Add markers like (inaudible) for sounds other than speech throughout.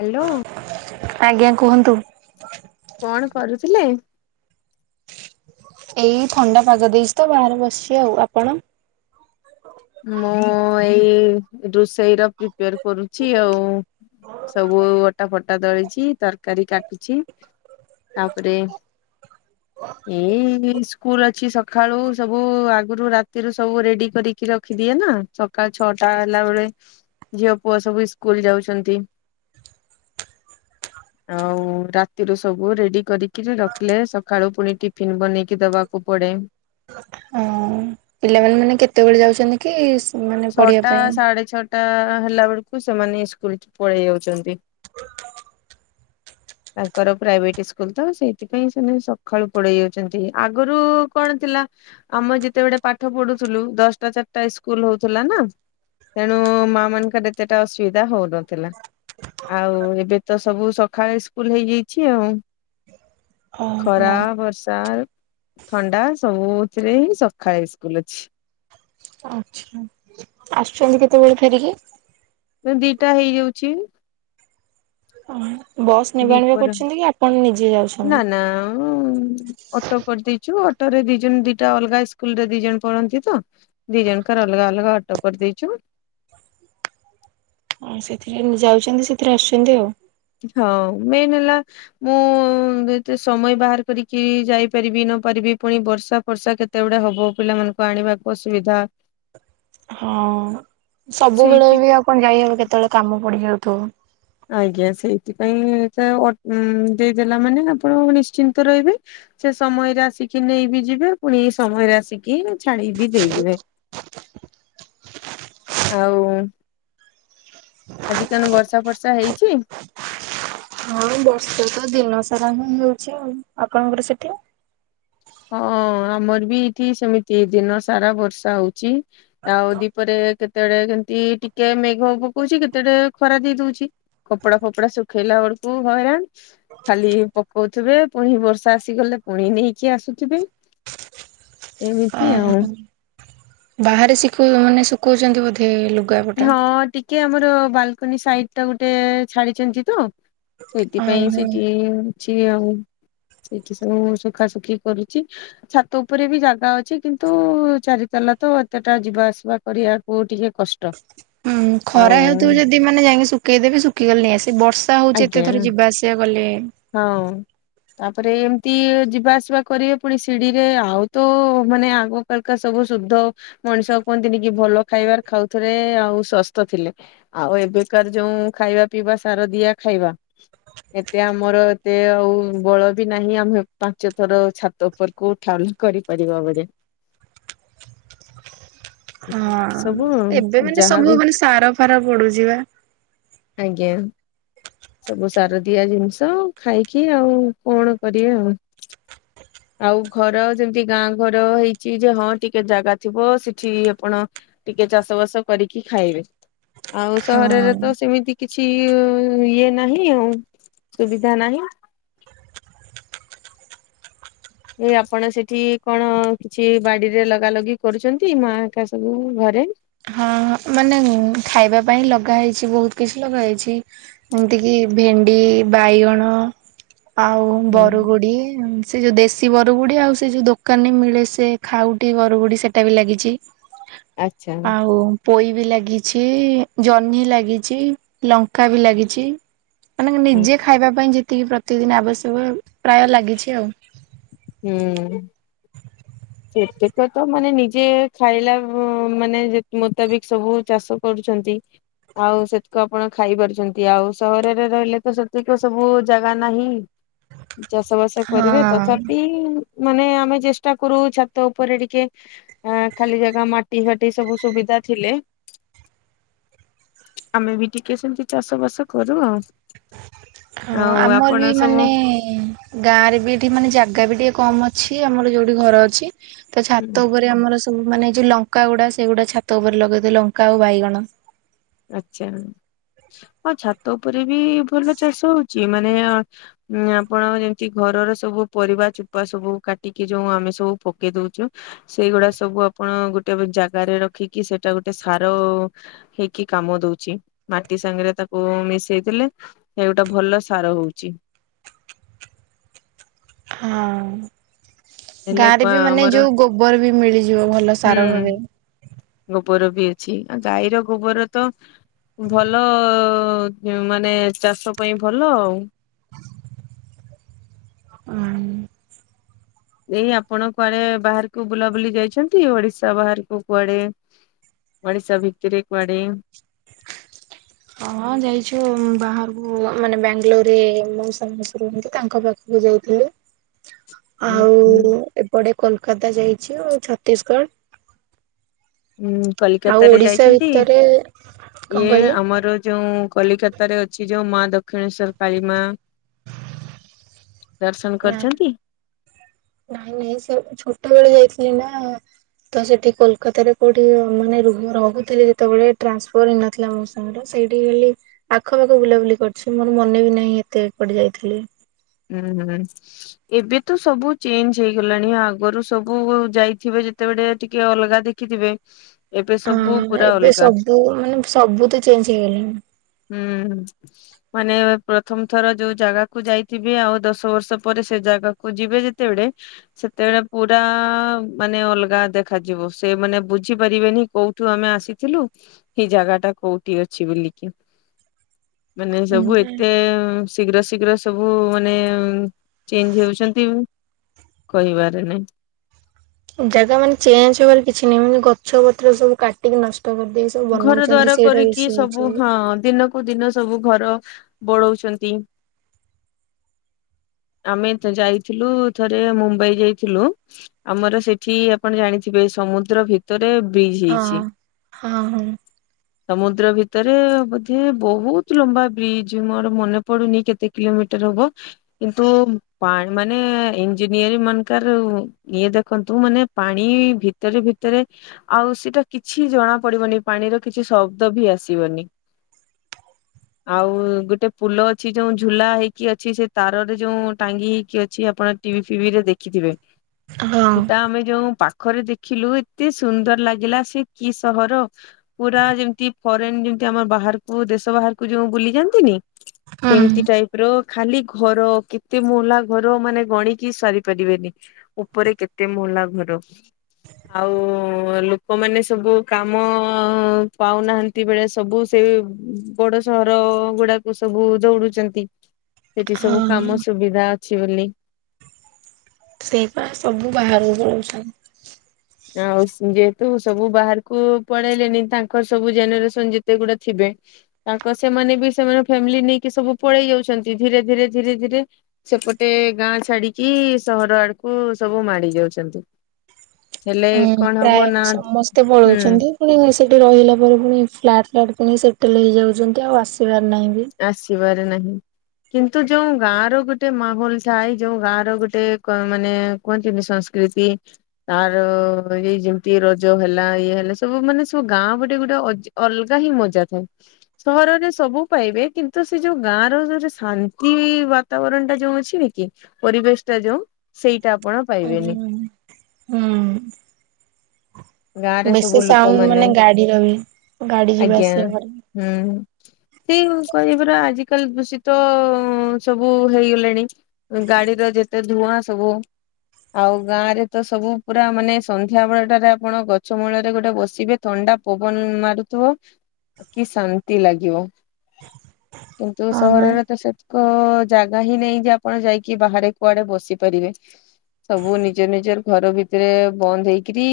Hello. ଆଜ୍ଞା କୁହନ୍ତୁ? କଣ କରୁଥିଲେ? ଏଇ ଥଣ୍ଡା ପାଗ ଦେଇଚି ତ ବାହାରେ ବସିଛି ଆଉ ଆପଣ? ମୁଁ ଏଇ ରୁଷେଇ ର ପି ପ୍ରିପାର କରୁଚି ଆଉ ସବୁ ଅଟା ଫଟା ଦଳିଚି ତରକାରୀ କାଟୁଚି। ତାପରେ ଏଇ ସ୍କୁଲ ଅଛି ସ ସଖାଳୁ ସବୁ ଆଗରୁ ରାତିରୁ ସବୁ ରେଡି କରିକି ରଖିଦିଏ ନା ସକାଳ ଛଅଟା ହେଲା ବେଳେ ଝିଅ ପୁଅ ସବୁ ଇସ୍କୁଲ ଯାଉଛନ୍ତି। ଆଉ ରାତିରୁ ସବୁ ରେଡି କରିକିରି ରଖିଲେ ସକାଳୁ ପୁଣି ଟିଫିନ ବନେଇକି ଦବାକୁ କୁ ପଡେ ହଁ ପିଲାମାନେ ମାନେ କେତେବେଳେ ଯାଉଚନ୍ତି କି ମାନେ ପଢିବା ପାଇଁ? ଟା ହେଲା ବେଳକୁ ସେମାନେ ସ୍କୁଲ ପଳେଇ ଯାଉଚନ୍ତି। ତାଙ୍କର ପ୍ରାଇଭେଟ ସ୍କୁଲ ତ ସେଇଥିପାଇଁ ସେମାନେ ସଖାଳୁ ପଳେଇ ଯାଉଚନ୍ତି ଆଗରୁ କଣ ଥିଲା ଆମେ ଯେତେବେଳେ ପାଠ ପଢୁଥୁଲୁ ଦଶଟା ଚାରିଟା ସ୍କୁଲ ହଉଥିଲା ନା? ତେଣୁ ମାଁ ମାନଙ୍କର ଏତେଟା ଅସୁବିଧା ହଉନଥିଲା। ଆଉ ଏବେ ତ ସବୁ ସଖାଳେ ସ୍କୁଲ ହେଇଯାଇଛି ଆଉ ଓହୋ ଖରା ବର୍ଷ ର୍ଷା ଥଣ୍ଡା ସବୁଥିରେ ହିଁ ସଖାଳେ ଇସ୍କୁଲ ଅଛି। ଆଚ୍ଛା। ଆସୁଛନ୍ତି କେତେବେଳେ ଫେରିକି? ସେଇ ଦିଟା ହେଇଯାଉଛି। ବସ୍ ନେବା ଆଣିବା ଦିପହରେ କରୁଛନ୍ତି କି ଆପଣ ନିଜେ ଯାଉଛନ୍ତି? ହୁଁ ଅଟୋ କରିଦେଇଚୁ ଅଟୋ ରେ ଦି ଜଣ ଦିଟା ଅଲଗା ସ୍କୁଲ ରେ ଦି ଜଣ ପଢନ୍ତି ତ। ଦିଇଜଣଙ୍କର ଅଲଗା ଅଲଗା ଅଟୋ କରି ଦେଇଚୁ। ଅ ସେଥିରେ ଯାଉଚନ୍ତି ସେଥିରେ ଆସୁଚନ୍ତି ଆଉ। ହଁ ମେନ୍ ହେଲା ମୁଁ ଏତେ ସମୟ ବାହାର କରିକି ଯାଇପାରିବି ନ ପାରିବି ପୁଣି ବର୍ଷା ଫର୍ଷା କେତ୍ କେତେବେଡେ ହବ ପିଲାମାନଙ୍କୁ ଆଣିବାକୁ ଅସୁବିଧା। ହଁ ସବୁବେଳେ ସେଇଥି ବି ଆଉ କଣ ଯାଇହବ କେତେବେଳେ କାମ ପଡିଯାଉଥିବ। ଆଜ୍ଞା, ସେଇଥିପାଇଁ ଦେଇଦେଲା ମାନେ ଆପଣ ନିଶ୍ଚିନ୍ତ ରହିବେ। ସେ ସମୟରେ ଆସିକି ନେଇ ବିି ଯିବେ ପୁଣି ସମୟରେ ଆସିକି ଛାଡି ବିି ଦେଇଯିବେ। ଆଉ - - ଆଜି କାଣୁ ବର୍ଷା ଫର୍ଷା ହେଇଚି। ବର୍ଷ ତ ଦିନ ସାରା ହିଁ ହେଉଚି ଆଉ। ଆପଣଙ୍କର ସେଠି? ହଁ, ଆମର ବି ଏଇଠି ସେମିତି ଦିନ ସାରା ବର୍ଷା ହଉଚି। ଆଉ ଦିପରେ କେ କେତେବେଡେ କେମତି ଟିକେ ମେଘ ପକଉଚି କେତେ ରେ ଖରା ଦେଇ ଦଉଚି। କପଡା ଫପଡା ଶୁଖେଇଲା ବେଳକୁ ହଇରାଣ। ଖାଲି ପକଉଥିବେ, ପୁଣି ବର୍ଷା ଆସିଗଲେ ପୁଣି ନେଇକି ଆସୁଥିବେ। ଏମିତି ଆଉ ଓହ, ବାହାରେ ଶିଖ ମାନେ ଶିଖଉଚନ୍ତି ବୋଧେ ଲୋକ- - ହଁ, ଟିକେ ଆମର ବାଲକନି ସାଇଡ ଟା ଗୋଟେ ଛାଡି ଚନ୍ତି ତ- - ସେଥିପାଇଁ ଓହୋ। ସେଠି ଅଛି ଆଉ। ସେଇଠି ସବୁ ଶୁଖାସୁଖୀ କରୁଚି। ଛାତ ଉପରେ ବି ଜାଗା ଅଛି। କିନ୍ତୁ ଚାରି ତାଲା ତ ଏତେଟା ଯିବା ଆସିବା କରିଆ - - କୁ ଟିକେ କଷ୍ଟ। ହୁଁ, ଖରା ଆଉ ହେଉଥିବ ଯଦି ମାନେ ଯାଇକି ଶୁଖେଇଦେବେ ଶୁଖିଗଲେ ନେଇ ଆସିବେ ବ ର୍ଷା ହଉଚି ଆଜ୍ଞା ଏତେ ଥୋର ଯିବା ଆସିବା କଲେ। ହଁ। ତାପରେ ଏମିତି ଯିବା ଆସିବା କରିବେ ପୁଣି ସିଡି ରେ ଆଉ ତ ମାନେ ଆଗ ବଳକା ସବୁ ଶୁଦ୍ଧ ମଣିଷ କୁହନ୍ତିନି କି ଭଲ ଖାଇବାର ଖାଉଥିଲେ ଆଉ ସସ୍ଥ ଥିଲେ। ଆଉ ଏବେକାର ଯୋଉ ଖାଇବା ପିଇବା ସାର ଦିଆ ଖାଇବା। ଏତେ ଆମର ଏତେ ଆଉ ବଳ ବି ନାହିଁ ଆମେ ପାଞ୍ଚ ଥର ଛାତ ଉପରକୁ କୁ ଉଠା ଉଠି କରିପାରିବ ବୋଲି। ଏଇ ସବୁ ହଁ, ଏବେ ମାନେ ଯାହାବି ସବୁ ମାନେ ସାର ଫାର ପଡୁଚି ବା। ଆଜ୍ଞା। ସବୁ ସାର ଦିଆ ଜିନିଷ ଖାଇକି ଆଉ କଣ କରିବା ଆଉ। ଆଉ ଘର ଯେମିତି ଗାଁ ଘର ହେଇଚି ଯେ ହଁ ଟିକେ ଜାଗା ଥିବ ସେଠି ଆପଣ ଟିକେ ଚାଷ ବାସ କରିକି ଖାଇବେ, ଆଉ ସହରରେ ହଁ ତ ସେମିତି କିଛି ଇଏ ନାହିଁ ଆଉ ସୁବିଧା ନାହିଁ। ଏଇ ଆପଣ ସେଠି କଣ କିଛି ବାଡିରେ ଲଗା ଲଗି କରୁଚନ୍ତି ମା ଆା ସବୁ ଘରେ। ହଁ ମାନେ ଖାଇବା ପାଇଁ ଲଗା ହେଇଚି ବହୁତ କିଛି ଲଗା ହେଉଚି। ଏମିତି କିି ଭେଣ୍ଡି, ବାଇଗଣ ଆଉ ହୁଁ ବରୁଗୁଡି। ସେ ଯେଉଁ ଦେଶୀ ବରବୁଡ଼ି ଆଉ ସେ ଯେଉଁ ଦୋକାନରେ ମିଳେ ସେ ଖାଉଟିି ବରବୁଡ଼ି ସେଇଟା ବି ଲାଗିଚି। ଆଚ୍ଛା ଆଉ ପୋଇ ବି ଲାଗିଚି, ଜହ୍ନି ଲାଗିଚି ଲଙ୍କା ବି ଲାଗିଚି। ମାନେ ହୁଁ ନିଜେ ଖାଇବା ପାଇଁ ଯେତିକି ପ୍ରତିଦିନ ଆବଶ୍ୟକ ପ୍ରାୟ ଲାଗିଚି ଆଉ। ହୁଁ। ସେତକ ତ ମାନେ ନିଜେ ଖାଇଲା ମାନେ ମୁତାବିକ ସବୁ ଚାଷ କରୁଚନ୍ତି। ଆଉ ସେତିକ ଆପଣ ଖାଇପାରୁଚନ୍ତି। ଆଉ ସହରରେ ରହିଲେ ତ ସେତିକ ସବୁ ଜାଗା ନାହିଁ। ଚାଷ ବାସ କରିବେ ହଁ। ତଥା ପି ମାନେ ଆମେ ଚେଷ୍ଟା କରୁ ଛାତ ଉପରେ ଟିକେ ଆ ଖାଲି ଜାଗା ମାଟି ଫାଟି ସବୁ ସୁବିଧା ଥିଲେ- - ଆମେ ବି ଟିକେ ସେମିତି ଚାଷ ବାସ କରୁ ଆଉ। ହଁ ଆଉ ଆମର ଆପଣ ବି ସବୁ ମାନେ ଗାଁରେ ବି ଏଠି ମାନେ ଜାଗା ବି ଟିକେ କମ୍ ଅଛି ଆମର ଯୋଉଠି ଘର ଅଛି। ତ ହୁଁ ଛାତ ଉପରେ ଆମର ସବୁ ମାନେ ଯୋଉ ଲଙ୍କାଗୁଡା ସେଇଗୁଡା ଛାତ ଉପରେ ଲଗେଇ ଦିଏ ଲଙ୍କା ଆଉ ବାଇଗଣ। ଆଚ୍ଛା ହଁ ଛାତ ଉପରେ ବି ଭଲ ଚାଷ ହଉଚି ମାନେ ହଁ ଆପଣ ଯେମିତି ଘରର ସବୁ ପରିବା ଚୁପା ସବୁ କାଟିକି ଯୋଉ ଆମେ ସବୁ ପକେଇ ଦଉଚୁ। ସେଇଗୁଡା ସବୁ ଆପଣ ଗୋଟେ ବ ଜାଗରେ ରଖିକି ସେଇଟା ଗୋଟେ ସାର ହେଇ କି କାମ ଦଉଚି। ମାଟି ସାଙ୍ଗରେ ତାକୁ ମିଶେଇ ଦେଲେ ସେ ଗୋଟେ ଭଲ ସାର ହଉଚି। ହାଁ। ହେଲେ ଗାଁ ପ ରେ ବି ମାନେ ଆମର ଯୋଉ ଗୋବର ବି ମିଳିଯିବ ଭଲ ହୁଁ ସାର ଭାବେ। ଗୋବର ବି ଅଛି ଆ ଗାଈର ଗୋବର ତ ଭଲ ମାନେ ଚାଷ ପାଇଁ ଭଲ ଆଉ। (inaudible) ଉଁ। ଏଇ ଆପଣ କୁଆଡେ ବାହାରକୁ ବୁଲାବୁଲି ଯାଇଚନ୍ତି ଓଡିଶା ବାହାରକୁ କୁଆଡେ? ଓଡିଶା ଭିତରେ କୁଆଡେ? ହଁଁ ଯାଇଛୁ ବାହାରକୁ ମାନେ ବାଙ୍ଗାଲୋରରେ ମଉସା ମାଉସୀ ରୁହନ୍ତି ତାଙ୍କ ପା ମୁଁ ଯାଇଥିଲି। ଉଁ ଆଉ ହୁଁ ଏପଟେ କୋଲକାତା ଯାଇଛୁ ଆଉ ଛତିଶଗଡ। ଉଁ ଆଉ କଲିକତାରେ ଓଡିଶା ଯାଇଚନ୍ତି ଭିତରେ କଣ ଇଏ କହିଲେ ଆମର ଯୋଉ କଲିକ ଭିତରେ ଅଛି ଯୋଉ ମା ଦକ୍ଷିଣେଶ୍ଵର କାଳୀ ମା ଦର୍ଶନ ନା କରିଛନ୍ତି? ନାଇଁ ନାଇଁ ସେ ଛୋଟ ବେଳେ ଯାଇଥିଲି ନା। ତ ସେଠି କୋଲକାତାରେ କୋଉଠି ମାନେ ରୁହ ରହୁଥିଲେ ଯେତେବେଳେ ଟ୍ରାନ୍ସଫର ହେଇନଥିଲା ମୋଉ ମୋର ସେଇଠି ହେଲି ଆଖପାଖ ବୁଲାବୁଲି କରିଛି। ମୋର ମନେ ବି ନାହିଁ ଏତେ ଏପଟେ ଯାଇଥିଲି। ହୁଁ ହୁଁ। ଏବେ ତ ସବୁ ଚେଞ୍ଜ ହେଇଗଲାଣି ଆଗରୁ ସବୁ ଯାଇଥିବେ ଯେତେବେଳେ ଟିକେ ଅଲଗା ଦେଖିଥିବେ। ଏବେ ସବୁ ହଁ ପୁରା ଏବେ ଅଲଗା ସବୁ ମାନେ ସବୁ ତ ଚେଞ୍ଜ ହେଇଗଲାଣି। ହୁଁ ମାନେ ପ୍ରଥମ ଥର ଯୋଉ ଜାଗାକୁ ଯାଇ ଥିବେ ଆଉ ଦଶ ବର୍ଷ ପରେ ସେ ଜାଗାକୁ ଯିବେ ଯେତେବେଳେ ସେତେବେଳେ ପୁରା ମାନେ ଅଲଗା ଦେଖାଯିବ ସେ ମାନେ ବୁଝିପାରିବେନି କୋଉ ଉଠୁ ଆମେ ଆସିଥିଲୁ ଏଇ ଜାଗାଟା କୋଉଠି ଅଛି ବୋଲି କି। ମାନେ ସବୁ ଏତେ ଶୀଘ୍ର ଶୀଘ୍ର ସବୁ ମାନେ ଉଁ ଚେଞ୍ଜ ହେଉଚନ୍ତି କହିବାର ନାଇଁ। ଜାଗା ମାନେ ଚେଞ୍ଜ ହବାର କିଛି ନାହିଁ ମାନେ ଗଛ ପତ୍ର ସବୁ କାଟିକି ନଷ୍ଟ କରିଦେଇ ସବୁ ଘର ବନଉଛନ୍ତି ଦ୍ବାର ସେଇଟା କରିକି ବେଶୀ ହଉଛି ସବୁ ହଁ ଦିନ କୁ ଦିନ ସବୁ ଘର ବଢଉଛନ୍ତି। ଆମେ ଯା-ଯାଇଥିଲୁ ଥରେ ମୁମ୍ବାଇ ଯାଇଥିଲୁ। ଆମର ସେଠି ଆପଣ ଜାଣିଥିବେ ସମୁଦ୍ର ଭିତରେ ବ୍ରିଜ ହେଇଚି। ହଁ ହଁ। ସମୁଦ୍ର ଭିତରେ ବୋଧେ ବୋହୁତ ଲମ୍ବା ବ୍ରିଜ ମୋର ମନେ ପଡୁନି କେତେ କିଲୋମିଟର ହବ। କିନ୍ତୁ ପାଣି ମାନେ ଇଞ୍ଜିନିୟରି ମାନଙ୍କରୁ ଇଏ ଦେଖନ୍ତୁ ମାନେ ପାଣି ଭିତରେ ଭିତରେ ଆଉ ସେଇଟା କିଛି ଜଣା ପଡିବନି। ପାଣିର କିଛି ଶବ୍ଦ ବି ଆସିବନି। ଆଉ ଗୋଟେ ପୁଲ ଅଛି ଯୋଉ ଝୁଲା ହେଇକି ଅଛି ସେ ତାରରେ ଯୋଉ ଟାଙ୍ଗି ହେଇକି ଅଛି ଆପଣ ଟିଭି ଫିଭିରେ ଦେଖିଥିବେ। ହଁ ସେଟା ଆମେ ଯୋଉ ପାଖରେ ଦେଖିଲୁ ଏତେ ସୁନ୍ଦର ଲାଗିଲା ସେ କି ସହର? ପୁରା ଯେମିତି ଫରେନ ଯେମତି ଆମର ବାହାରକୁ ଦେଶ ବାହାରକୁ ଯଉ ବୁଲି ଯାଆନ୍ତିନି? ହଁ ସେମତି ହଁ ଟାଇପ ର ଖାଲି ଘର କେତେ ମହଲା ଘର ମାନେ ଗଣିକି ସରି ପାରିବେନି। ଉପରେ କେତେ ମଲା ଘର ଆଉ ଲୋକମାନେ ସବୁ କାମ ମ ପାଉନାହାନ୍ତି ବେଳେ ସବୁ ସେ ବଡ ସହର ଗୁଡାକ ସବୁ ଦୌଡୁଛନ୍ତି ସେଠି ସବୁ ହଁ। କାମ ସୁବିଧା ଅଛି ବୋଲି। ସେଇ ପା ସବୁ ବାହାରକୁ ପଳଉଛନ୍ତି। ଆଉ ଯେହେତୁ ସବୁ ବାହାରକୁ ପଳେଇଲେନି ତାଙ୍କର ସବୁ ଜେନେରେସନ ଯେତେ ଗୁଡା ଥିବେ? ତାଙ୍କ ସେମାନେ ବି ସେମାନେ ଫ୍ୟାମିଲି ନେଇକି ସବୁ ପଳେଇ ଯାଉଛନ୍ତି। ଧୀରେ ଧୀରେ ଧୀରେ ଧୀରେ। ସେପଟେ ଗାଁ ଛାଡିକି ସହର ଆଡକୁ ସବୁ ମାଡି ଯାଉଛନ୍ତି। ହେଲେ ହଁ କଣ ହବ ପ୍ରାୟ ନା ସମସ୍ତେ ହୁଁ ପଳଉଛନ୍ତି। ପୁଣି ସେଇଠି ରହିଲା ପରେ ପୁଣି ଫ୍ଲାଟ ଫ୍ଲାଟ୍ ପଣି ସେଟେଲ ହେଇଯାଉଛନ୍ତି ଆଉ ଆସିବାର ନାହିଁ ବି। ଆସିବାରେ ନାହିଁ। କିନ୍ତୁ ଯୋଉ ଗାଁ ର ଗୋଟେ ମାହୋଲ ଥାଏ ଯୋଉ ଗାଁ ର ଗୋଟେ ମାନେ କୁହନ୍ତିନି ସଂସ୍କୃତି। ତାର ଏଇ ଯେମିତି ରଜ ହେଲା ଇଏ ହେଲା ସବୁ ମାନେ ସବୁ ଗାଁ ଗୋଟେ ଗୋଟେ ଅଜ ଅଲଗା ହିଁ ମଜା ଥାଏ ସହରରେ ସବୁ। ପାଇବେ କିନ୍ତୁ ସେ ଯୋଉ ଗାଁ ରୋଟ ଶାନ୍ତି ବାତାବରଣ ଟା ଯୋଉ ଅଛି ନ କି? ପରିବେଶଟା ଯୋଉ ସେଇଟା ଆପଣ ପାଇବେନି। ହୁଁ। ଗାଁରେ ବେଶୀ ସବୁ ସାଉଣ୍ଡ ଲୋକମାନେ ମାନେ ଗାଡିର ବି। ଗାଡି ଯିବା ଆଜ୍ଞା ଆସିବା କରେ। ହୁଁ। ସେ କହିବୁର ଆଜିିକାଲି ଦୂଷିତ ସବୁ ହେଇଗଲେଣି। ଗାଡିର ଯେତେ ଧୂଆଁ ସବୁ। ଆଉ ଗାଁରେ ତ ସବୁ ପୁରା ମାନେ ସନ୍ଧ୍ୟାବେଳ ଟାରେ ଆପ ଆପଣ ଗଛ ମୂଳରେ ଗୋଟେ ବସିବେ ଥଣ୍ଡା ପବନ ମାରୁଥିବ। କି ଶାନ୍ତି ଲାଗିବ କିନ୍ତୁ ହଁ ବା ସହରରେ ତ ସେ ଜାଗା ହିଁ ନାଇଁ ଯେ ଆପଣ ଯାଇକି ବାହାରେ କୁଆଡେ ବସିପାରିବେ। ସବୁ ନିଜ ନିଜର ଘର ଭିତରେ ବନ୍ଦ ହେଇକିରି।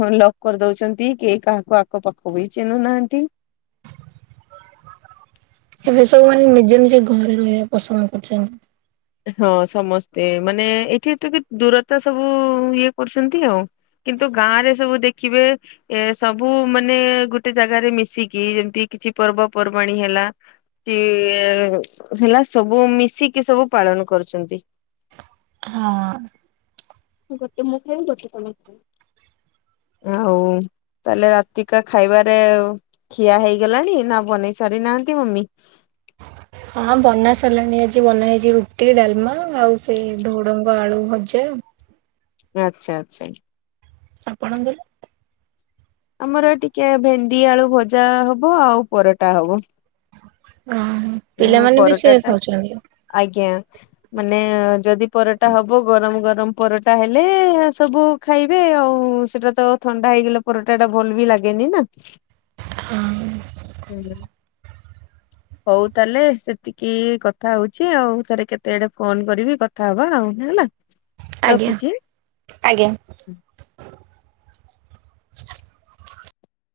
ହଁ ଲକ କରିଦଉଛନ୍ତି କିଏ କାହାକୁ ଆଖ ପାଖ ବି ଚିହ୍ନୁନାହାନ୍ତି। ଏବେ ସବୁ ମାନେ ନିଜ ନିଜ ଘରେ ରହିବା ପସନ୍ଦ କରୁଛନ୍ତି। ହଁ ସମସ୍ତେ ମାନେ ଏଠି ତ କି ଦୂରତା ସବୁ ଇଏ କରୁଛନ୍ତି ଆଉ। କିନ୍ତୁ ଗାଁରେ ସବୁ ଦେଖିବେ। ଏ ସବୁ ମାନେ ଗୋଟେ ଜାଗାରେ ମିଶିକି ଯେମିତି କିଛି ପର୍ବପର୍ବାଣୀ ହେଲା। (unintelligible) ହେଲା ସବୁ ମିଶିକି ସବୁ ପାଳନ କରୁଛନ୍ତି। ହଁ। ଗୋଟେ ମୁଁ ଖାଇବି ଗୋଟେ ତମେ ଖାଇବ। ଆଉ ତାହେଲେ ରାତିକା ଖାଇବାରେ ଖିଆ ହେଇଗଲାଣି ନା ବନେଇ ସାରି ନାହାନ୍ତି ମମି? ହଁ ବନା ସାରିଲାଣି ଆଜି ବନା ହେଇଛି ରୁଟି ଡାଲମା ଆଉ ସେଇ ଧୁଡ଼ଙ୍ଗ ଆଳୁ ଭଜା। ଆଚ୍ଛା ଆଚ୍ଛା। ଆପଣଙ୍କର? ଆମର ଟିକେ ଭେଣ୍ଡି ଆଳୁ ଭଜା ହବ ଆଉ ପରଟା ହବ। (unintelligible) ଅ-ଅ ବି ପରଟା ସେୟା ଟା ଖାଉଛନ୍ତି ଆଜ୍ଞା ମାନେ-ଏ-ଏ-ଏ ଯଦି ପରଟା ହବ ଗରମ ଗରମ ପରଟା ହେଲେ-ଏ-ଏ-ଏ ସବୁ ଖାଇବେ ଆଉ-ଉ-ଉ-ଉ ସେଟା ତ ଥଣ୍ଡା ହେଇଗଲେ ପରଟା ଟା ଭଲ ବି ଲାଗେନି ନା। (unintelligible) ହଁ। ହୁଁ ହଉ ତାହେଲେ ସେତିକି-ଇ-ଇ କଥା ହଉଛି ଆଉ ଥରେ କେତେ ବେଳେ ଫୋନ କରିବି କଥା ହବା ଆଉ ହେଲା। (inaudible) ଆଜ୍ଞା ଆଜ୍ଞା।